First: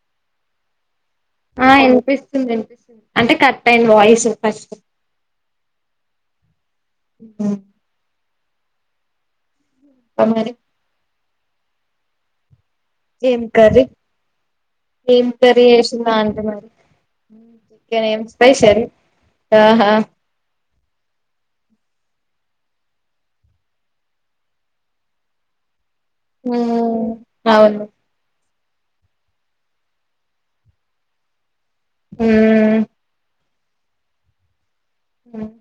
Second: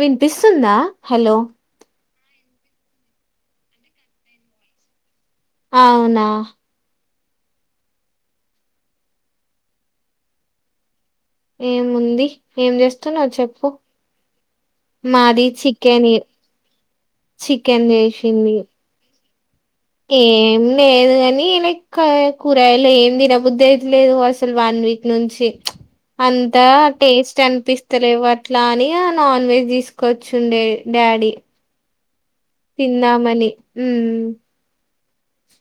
వినిపిస్తుందా హలో ఆ ఇనిపిస్తుంది ఇనిపిస్తుంది అంటే కట్ అయినా వాయిస్ ఫస్ట్ అవునా ఉ తొగరి ఏముంది ఏం చేస్తున్నావ్ ఏం చెప్పు కర్రీ ఏం మాది కర్రీ చికెన్ చేసిందా అంటున్నారు ఉ చికెన్ ఏం స్పెషల్ ఆహా ఏం లేదు కాని లైక కూరగాయలు ఏం తినబుద్ధి అయితలేదు అసలు వన్ వీక్ నుంచి అంతా ఉమ్, టేస్ట్ అవును అనిపిస్తలే వాట్ ఆట్లాని ఇగ నాన్ వెజ్ తీసుకొచ్చుండే డాడీ ఉ తిన్నామని ఉ ఉ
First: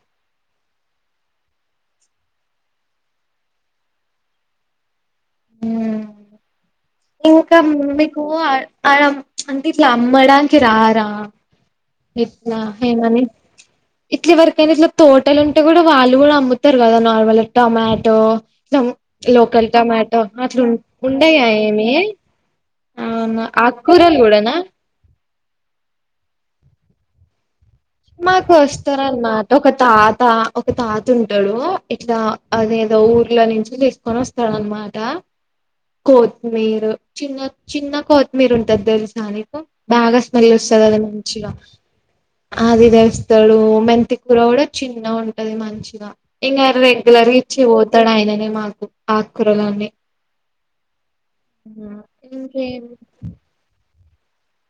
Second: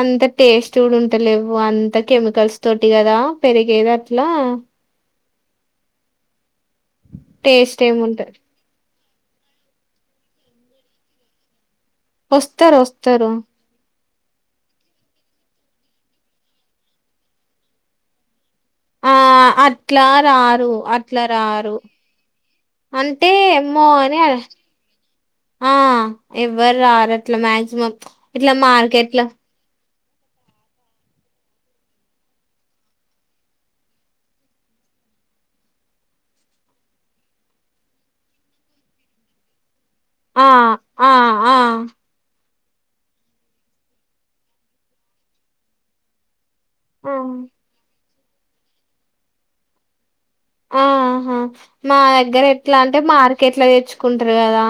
అంత టేస్ట్ గుడా ఉంటలేవు అంత కెమికల్స్ తోటి కదా పెరిగేది అట్లా ఉమ్. ఇంకా టేస్ట్ మీకు ఏముంటది అడ్ ఆడమ్ అంటే ఇట్లా అమ్మడానికి రారా ఇట్లా వస్తారు ఏమని వస్తారు ఇట్లి ఏవరికైనా ఇట్లా తోటలు ఉంటే కూడా వాళ్ళు కూడా అమ్ముతారు కదా నార్మల్ టొమాటో తమ్ ఆ లోకల్ అట్లా టమాట్ రారు అట్లా రారు అంటే అవునా ఏమో ఆకుకూరలు అనే కూడానా ఆ ఎవ్వరు రారు అట్లా మ్యాక్సిమం మాకు వస్తారన్నా టో ఒక తాత ఒక తాత ఉంటాడు ఇట్లా అదేదో ఊర్లో నుంచి తీస్ కొనస్తాడు అన్నమాట కొత్ మీరు చిన్న చిన్న కొత్తిమీరు ఉంటది తెలుసా నీకు బాగా ఆ స్మెల్ వస్తది అది ఆ మంచిగా ఆ ఆది తెస్తాడు మెంతి కూర కూడా చిన్న గా ఉంటది మంచిగా ఇంగా ఆ! రెగ్యులర్ గా ఇచ్చి పోతాడు ఆయననే మాకు ఆకురాలు అన్ని ఆ ఆహా మ దగ్గర ఎట్లా ఇంకేం అంటే మార్కెట్లా తెచ్చుకుంటారు కదా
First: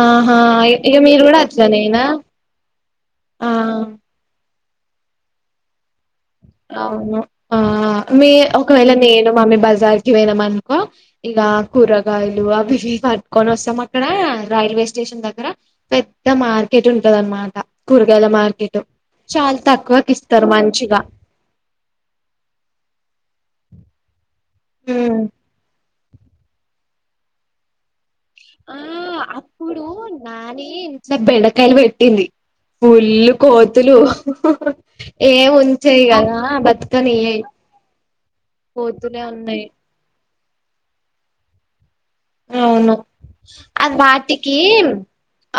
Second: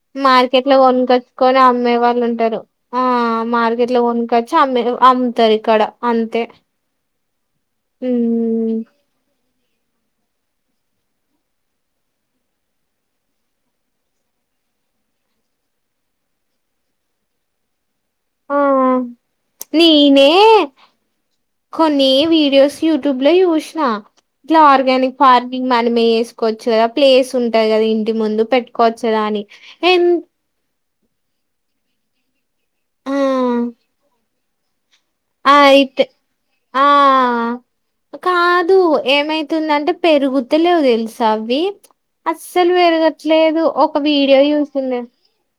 ఆహా మార్కెట్ లో ఇక మీరు కూడా కొనుకోచుకొని అమ్మే అట్లనేనా వాళ్ళు ఉంటారు ఆ ఆ మార్కెట్ లో కోనుకొచ్చి అమే అమ్ముతారు ఇక్కడ అంతే అవును ఆ మీ ఉమ్ ఒకవేళ నేను మమ్మీ బజార్ కి పోయినాము అనుకో ఇగ కూరగాయలు అవి ఇవి పట్టుకొని వస్తాం అక్కడ రైల్వే స్టేషన్ దగ్గర పెద్దా మార్కెట్ ఉంటది అన్నమాట కూరగాయల ఆ మార్కెట్ చాలా తక్కువకి నేనే ఇస్తారు మంచిగా కొన్ని వీడియోస్ యూట్యూబ్ లో చూసిన ఇట్లా ఆర్గానిక్ హ్మ్. ఫార్మింగ్ మ మనమె వేసుకోవచ్చు కదా ప్లేస్ ఉంటయి కదా ఇంటి ముందు పెట్టుకోవచ్చు కదా అని కానీ ఇంట్లో బెండకాయలు పెట్టింది ఆ పుల్లు కోతులు ఏ ఆ అయితే ఉంచయి కదా ఆ బతుకని ఏ కాదు ఏమైతుందంటే పెరుగుతలేవు తెలుసా అవి అస్సలు అవును పెరగట్లేదు అది ఒక వీడియో వాటికి చూసింది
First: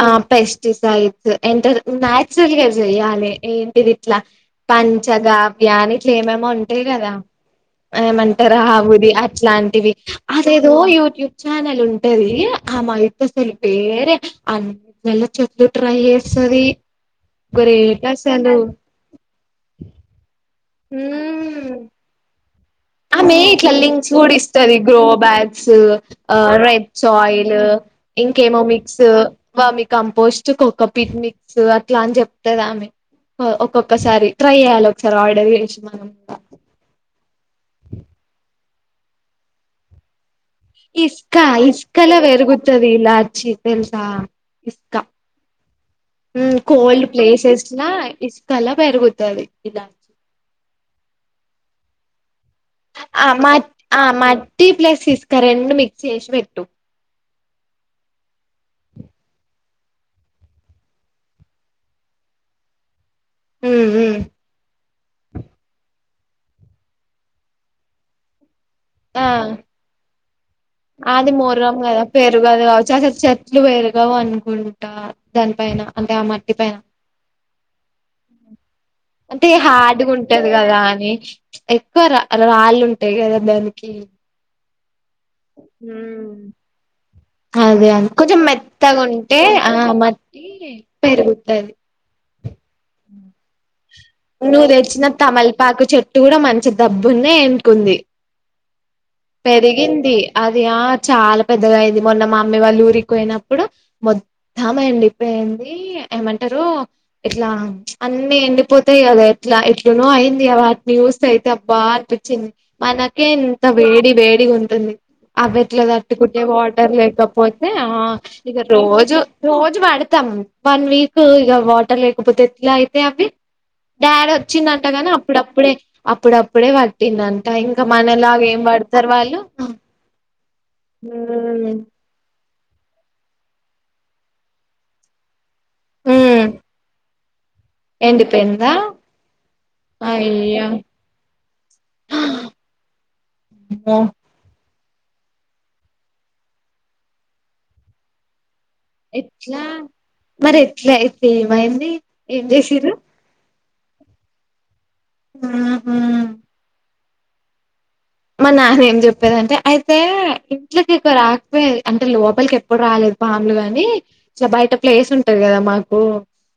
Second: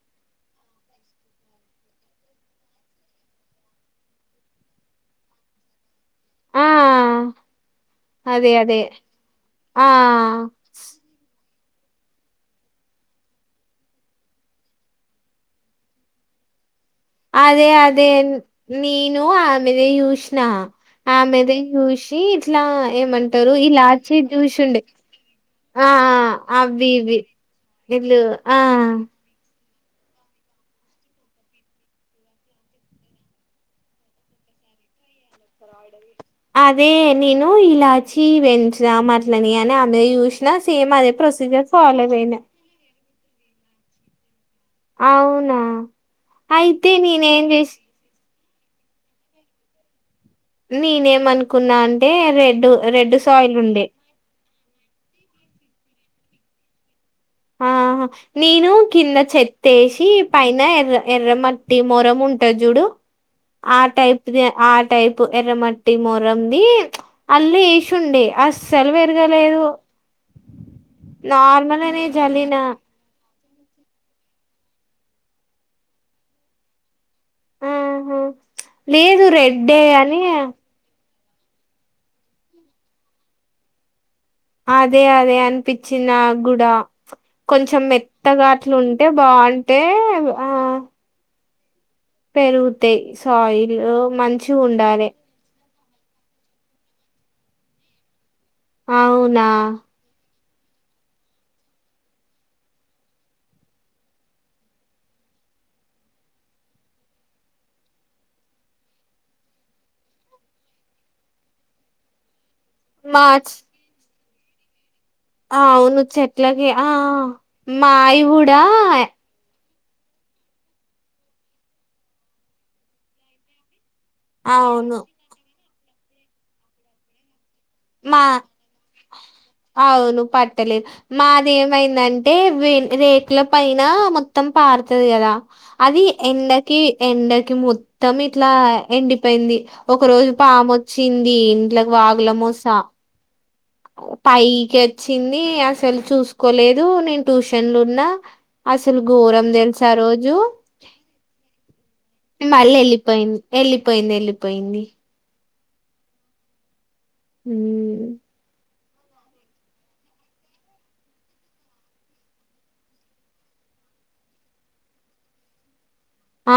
ఆ పెస్టిసైడ్స్ ఎంత నాచురల్ గా చెయాలి ఏంటిది ఇట్లా పంచగావ్యాని ఇట్లు ఏమేమో ఆ ఉంటాయి కదా అదే ఏమంటారా అదే ఆవుది ఆ అట్లాంటివి అదేదో యూట్యూబ్ ఛానల్ ఉంటది ఆ మా ఇత్తసలు పేరే అ ట్రై చేస్తుంది అదే అదే నేను ఆమెదే చూసిన ఆమెదే హ్మ్ చూసి ఇట్లా ఆమె ఏమంటారు ఇట్లా లింక్స్ ఇలాచి కూడా ఇస్తది చూసిండే గ్రో బ్యాగ్స్ ఆ ఆ అవి రెడ్ ఇవి సాయిల్ వీళ్ళు ఆ ఇంకేమో మిక్స్ వర్మి కంపోస్ట్ కోక పిట్ మిక్స్ అట్లా అని చెప్తదామె ఒక్కొక్కసారి ట్రై చేయ్యాలి ఒకసారి ఆర్డర్ చేసి మనం అదే నేను ఇలాచి పెంచుధామ్ అట్లని అని అందులో చూసాను సేమ్ అదే ప్రొసీజర్ ఫాలో అయినా ఇలాచ్చి తెలుసా ఇసుక అవునా అయితే కోల్డ్ నేనేం ప్లేసెస్ చేసి ల ఇసుక కల పెరుగుతుంది ఇలా నేనేమనుకున్నా అంటే రెడ్డు ఆ మట్ ఆ మట్టీ ప్లస్ ఇసుక రెండు మిక్స్ చేసి పెట్టు ఆ నేను కింద చెత్తేసి పైన ఎర్ర ఎర్ర మట్టి మొరం ఉంటది చూడు ఆ టైప్ది ఆ టైపు ఎర్రమట్టి మొరంది అల్ళ వేసిండే అ అస్సలు ఆ పెరగలేదు అది మొర్రం నార్మల్ అనే కదా పెరుగదు జల్లిన కావచ్చు అస్సలు చెట్లు పెరుగవు అనుకుంటా దానిపైన అంటే ఆ మట్టి పైన ఆహ అంటే హార్డ్గ ఉంటది కదా అని ఎక్కువ రాళ్ళు ఉంటాయి కదా దానికి అదే అదే అనిపిచ్చింది ఉమ్ నాకు కూడా కొంచెం అదే అ కొంచెం మెత్తగా అట్లు మెత్తగా ఉంటే ఆ బాగుంటే మట్టి పెరుగుతుది పెరుగుతాయ్ సోయిల్ నువ్వు తెచ్చిన తమలపాకు చెట్టు కూడా మంచి దబ్బున్న అంటుకుంది అవునా పెరిగింది అది ఆ చాలా పెద్దగా అయింది మొన్న మా అమ్మీ వాళ్ళు ఊరికి పోయినప్పుడు మ మొత్తం ఎండిపోయింది ఏమంటారు ఇట్లా అన్ని ఎండిపోతు యి కదా ఎట్లా ఎట్లునో అయింది వాటిని చూస్త అయితే అబ్బా అనిపించింది మనకే మార్చ్ ఇంత వేడి వేడి గ ఉంటుంది అవేట్లా అవును తట్టుకుంటాయ్ చెట్లకి ఆ వాటర్ లేకపోతే ఆ మాయి ఇక కూడా రోజు రోజు పడతాం వన్ వీక్ ఇక వాటర్ లేకపోతే ఎట్లా అవుత్తయ్ అవి డాడీ వచ్చిండంట అవును కాని అప్పుడప్పుడే అప్పుడప్పుడే పట్టిండంట ఇంకా మా మనలాగ ఏం పడతారు వాళ్ళు అవును ఉమ్ అంటే రేకుల పైన మొత్తం పారుతది కదా అది ఉమ్ ఎంటకి ఎంటకి ము మొత్తం ఇట్లా ఎండిపోయిందా ఎండిపోయింది ఒక రోజు అయ్యో పాము వచ్చింది ఇంట్లోకి వాగుల మోస హ పైకి వచ్చింది అసలు చూసుకోలేదు నేను ట్యూషన్లు ఉన్నా అసలు ఘోరం ఎట్లా తెలుసా ఆ రోజు మరి అయితే ఏమైంది ఏం మళ్ళీ చేసిర్రు వెళ్ళిపోయింది వెళ్ళిపోయింది వెళ్ళిపోయింది ఆహా ఉ మా నాన్న ఏం చెప్పేదింటే అయితే ఇంట్లకి ఇక రాకపోయ అంటే లోపలికి ఎప్పుడు రాలేదు పాములు గాని ఇలా బయట ప్లేస్ ఉంటారు కదా మాకు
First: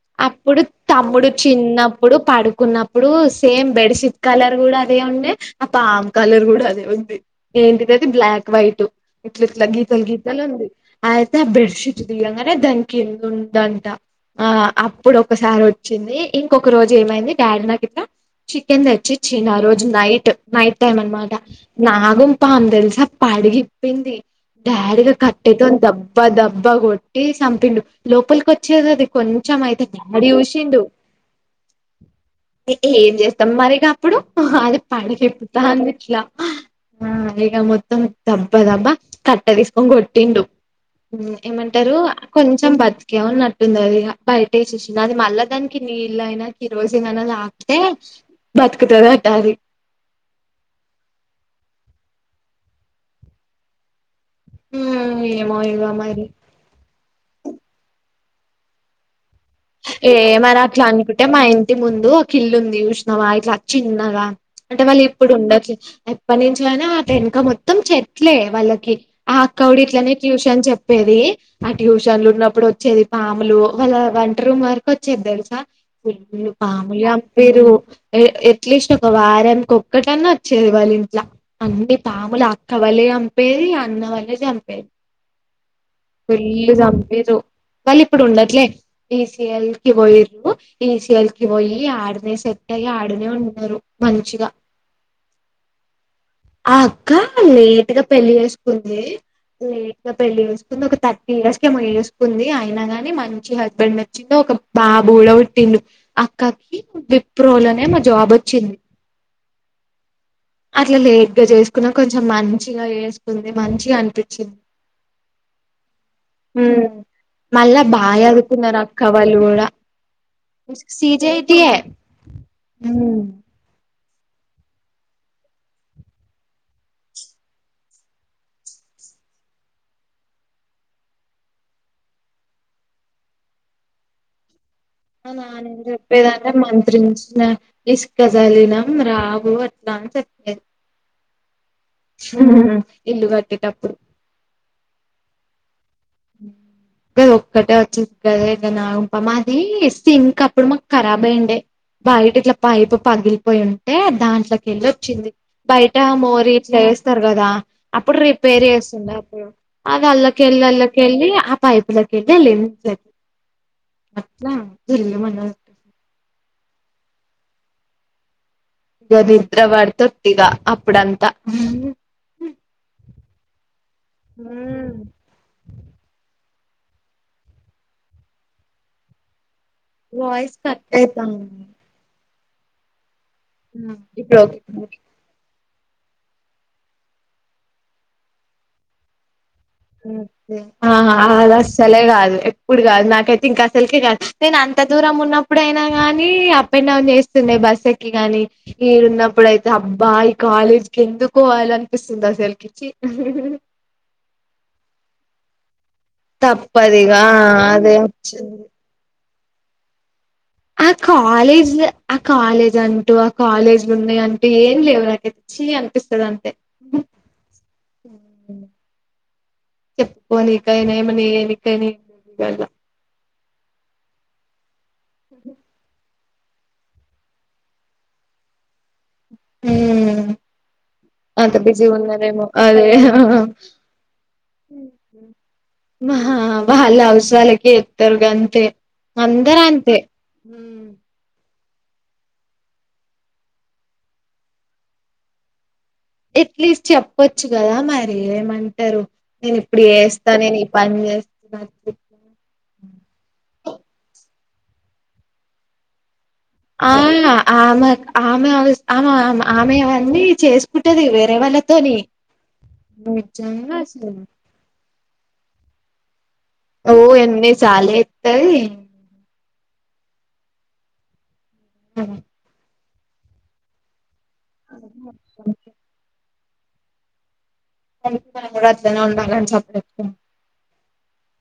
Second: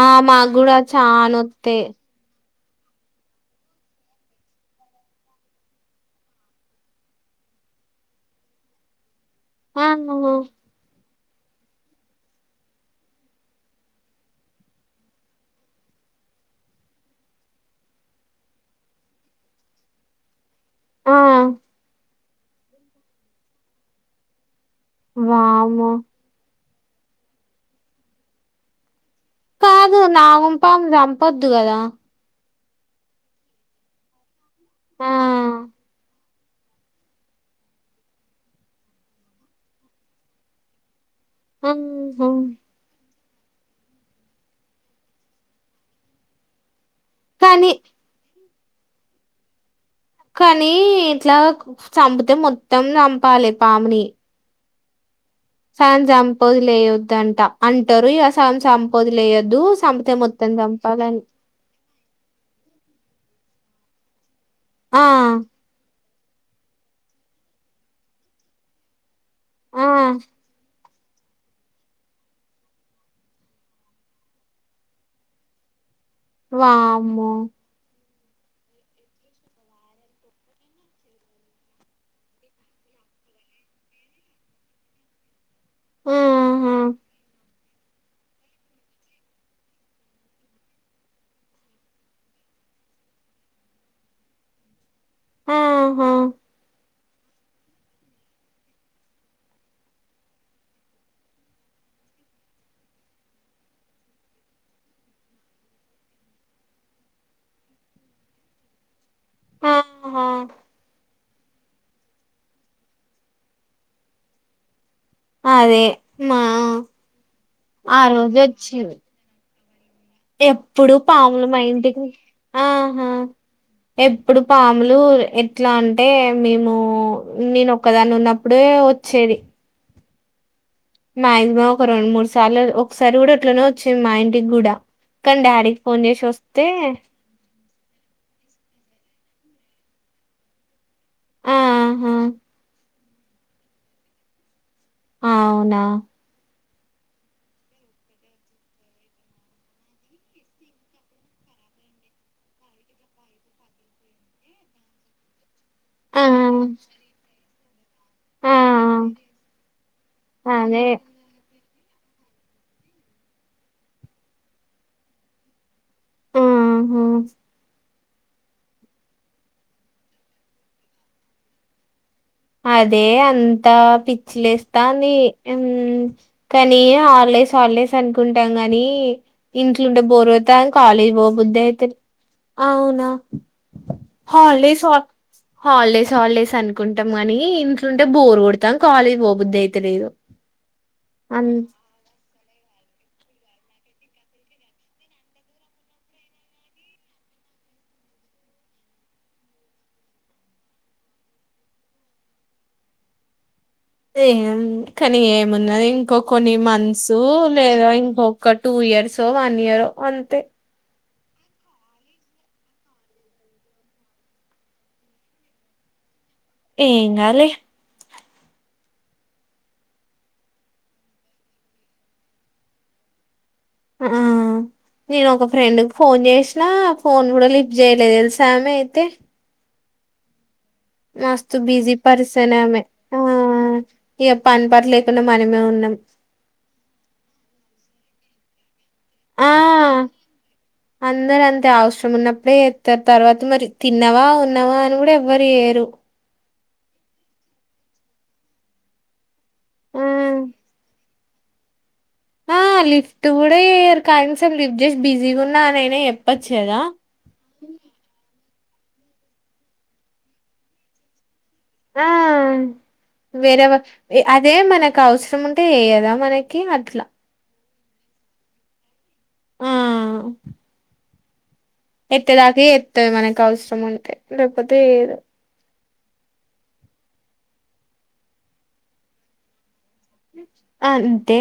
ఆ మాకు అప్పుడు కూడా తమ్ముడు చానా వత్తాయి చిన్నప్పు ప్పుడు పడుకున్నప్పుడు సేమ్ బెడ్ షీట్ కలర్ కూడా అదే ఉండే ఆ పా కలర్ కూడా అదే ఉంది ఏంటిదది బ్లాక్ వైట్ ఇట్ల ఇట్లా ఆ గీతలు గీతలు ఉంది అ అయితే ఆ బెడ్ షీట్ దిగాంగానే దాని కిందుందంట ఆ అప్పుడు ఒకసారి వచ్చింది ఇంకొక రోజు ఏమైంది డాడీ నాకుట్లా చికెన్ తెచ్చిచ్చన్ ఆ రోజు నైట్ నైట్ ఆ లేమనమాట నాగమ్ పామె తెలిసా అ పడగిప్పింది డాడీగా కట్టేతోంది వామ్మో దబ్బా దబ్బా కొట్టి చంపిండు లోపలికి వచ్చేది అది కొంచం అయితే కాదు డాడీ చూసిండు నాగంపాము చంపొద్దు కదా ఏం చేస్తాం మరిక అప్పుడు అది ఆ పడగెత్తుతాంది ఇట్లా ఆ ఇగ మొత్తం దబ్బా దబ్బా కట్ట తీసుకొని కొట్టిండు ఆహా ఏమంటారు కొంచెం బ ఏమని నట్టుంది అది బయట వసేసింది అది మళ్ళా దానికి నీళ్ళయినా కిరోసినయినా కానీ అతే బతుకుతది అట్టది కానీ ఇట్లా చంపితే మొత్తం చంపాలి పాముని ఆ సగం సంపోదిలేయొద్దు అంటారు ఇక సం సంపోదిలేయొద్దు ఏ మరట్లంటే మా ఇ ఇంటి ముందు ఒక ఇల్లు ఉంది చూసినవా ఇట్లా చిన్నగా అంటే ఆ వాళ్ళు ఇప్పుడు ఉండ అప్ప నుంచనే అటు ఆ వెనక మొత్తం చెట్లే వాళ్ళకి ఆ అక్క గూడ ఇట్లనే ట్యూషన్ చెప్ ప్పేది ఆ ట్యూషన్లు ఉన్నప్పుడు వచ్చేది పాములు వాళ్ళ వా రూమ్ వరకు వచ్చేద్ తెల్సా పాములు వామ్మో చంపిరు ఎట్లీస్ట్ ఒక వారాకొక్కటన్నా వచ్చేది వాళ్ళు ఇంట్లా అన్ని పాములు అక్క వాళ్లే చంపేది అన్న వాళ్లే చంపేది ఫుల్లు ఆహా చంపిరు వాళ్ళీ ఇప్పుడు ఉండట్లే బీసఎల్ కి పోయరు ఈ సేల్కి పోయి ఆడనే సెట్ అయి ఆడనే ఉంటన్నారు మంచిగా ఆ ఆ అక్క లేటుగా పెళ్లి చేసుకుంది లేట్గా పెళ్లి చేసు ఒక థర్టీ ఇయర్స్ కేమో చేసుకుంది అయినా ని మం మంచి హస్బెండ్ వచ్చిండు ఒక బాబుడ పుట్టిండు అక్కకి విప్రోలునేమో జాబ్ వచ్చింది ఆహా అట్ల లేట్గా చేస్ కొంచెం మంచిగా వేసుకుంది మంచిగా అనిపించింది అదే మా ఉ మళ్ళా ఆ బాగా రోజు చదువుకున్నారు వచ్చింది అక్క వాళ్ళు కూడా ఎప్పుడు పాములు మా సిజేటియే ఇంటికి ఆహా ఉమ్. ఎప్పుడు పాములు ఎట్లా అంటే మేము నేను ఒక్కదాన్ని ఉన్న ఇప్పుడే వచ్చేది మాక్సిమం ఒక రెండు మూడు సార్లు ఒకసారి కూడా అట్లనే వచ్చింది మా ఇంటికి కూడా మా కానీ నాన్న ఏం డాడీకి ఫోన్ చేసి చెప్పేదంటే వస్తే మంత్రించిన ఇసుక జల్లినం రావు అట్లా అనీ చెప్పేది ఆహా ఉ ఇల్లు కట్టేటప్పుడు అవునా కద ఒక్కటే వచ్చింది కదా ఇంగ నాగం పాము అది సింక్ ఆప్పుడు మాకు ఖరాబ్ అయ్యండే బయట ఇట్లా పైపు పగిలిపోయి ఉంటే దాంట్లోకి వెళ్ళి వచ్చింది బయట ఆ మోరి ఇట్లా వేస్తారు కదా అప్పుడు ఆ రిపేర్ చేస్త ఆది అల్లకెళ్లల్లి అదే వచ్ వెళ్ళి ఆ పైప్ కెళ్ళి ఎల్లింది అట్లా [inaudible] ఆ ఆ ఏ [unintelligible] అప్పుడంతా అదే అంతా హ్మ్ పిచ్చిలేస్తాంధి ఉమ్ కానీ హల్డేస్ హల్డేస్ అనుకుంటాం గానీ ఇంట్లో ఉంటే బోర్ వాయిస్ కొడుతంది కట్ కాలేజ్ పోబుద్దు అయితాంది అయితే అవునా హ్మ్ ఇప్పుడు okay holidays okay. Holidays holidays అనుకుంట్ టం కాని ఇంట్లో ఉంటే బోరు కొడాంది కాలేజ్ పోబుద్దు అయి ఆ అల్రాష్ అసలే కాదు ఎప్పుడు కాదు నాకైతే ఇంకా అసలుకే కాదు నేను అంత దూరం ఉన్నప్పుడయినా కానీ పోయనవ్ అని చేస్తుండే బస్ ఎక్కి గాని ఇడా ఉన్నప్పుడైతే అబ్బా ఈ కాలేజ్కి ఎందుకు పోవాలి అనిపిస్తుంది అసలుకి కి ఏ కానీ ఏమున్నది ఇంకో కొన్ని మంత్స్ తప్పదిగా లేదా అదే ఇంకొక వచ్చింది టూ ఇయర్స్ వన్ ఇయరో అంతే ఆ కాలేజ్ ఆ కాలేజ్ అంటూ ఆ కాలేజ్ ఉన్నాయి అంటే ఏం లేవటె చి అనిపిస్తది అంతే ఏం కాదులే ఉ చెప్పుకోని ఇకైనా ఏమన్నా ఎమీ కి అని కళ ఆ నేను ఒక ఫ్రెండ్ ఫోన్ చేసినా ఫోన్ కూడా లిఫ్ చేయలేదు తెలుసా ఆమె అయితే ఉ మస్తు బిజీ పరిసన్ అమే అదే ఆ ఆ ఏ పని పాట లేకుండా మనమే ఉన్నాం ఆ వాళ్ళ అవసారాలకే ఎత్తరు గంతే ఆ అందరు అంతే అందరు అంతే అవసరం ఉన్నప్పుడే చేస్తారు తర్వాత మరి తిన్నావా ఉన్నావా అని కూడా ఎవ్వరు చేయ్యరు ఎట్లీస్ట్ చెప్పొచ్చు కదా మరీ ఏమంటారు నేను ఇప్పుడు చేస్తా నేను ఈ పని చేస్తున్నా ఆ లిఫ్ట్ కూడా చెయ్యరు కనీసం లిఫ్ట్ చేసి బిజీగా ఉన్నా అనైన చెప్ ఆ ఆమె ఆమె ఆమె ఆమె అవన్నీ చేసుకుంటది వేరే వాళ్ళ తోని ఆ నిజంగాసాలు ఇదే మనకు అవసరం ఉంటే చేయదా మనకి ఓ అట్లా ఎన్ని సార్లు చెప్తది ఆ చెప్తది ఎత్తేదాక ఎత్తది మనకి అవసరం ఉంటే లేకపోతే ఇయ్యదు వాతనే ఉండాలండి సెప్రాట్గా అంతే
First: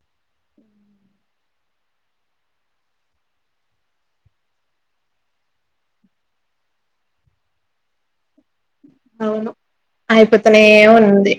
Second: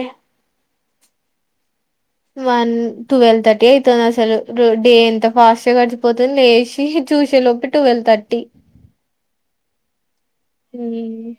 వన్ ట్వెల్వ్ థర్టీ అయితుంది అసలు డే ఎంత ఫాస్ట్గా గడిచిపోతుంది లేచి చూసే లోప్ప ట్వల్తర్టీ అవును అయిపోతేనే ఉంది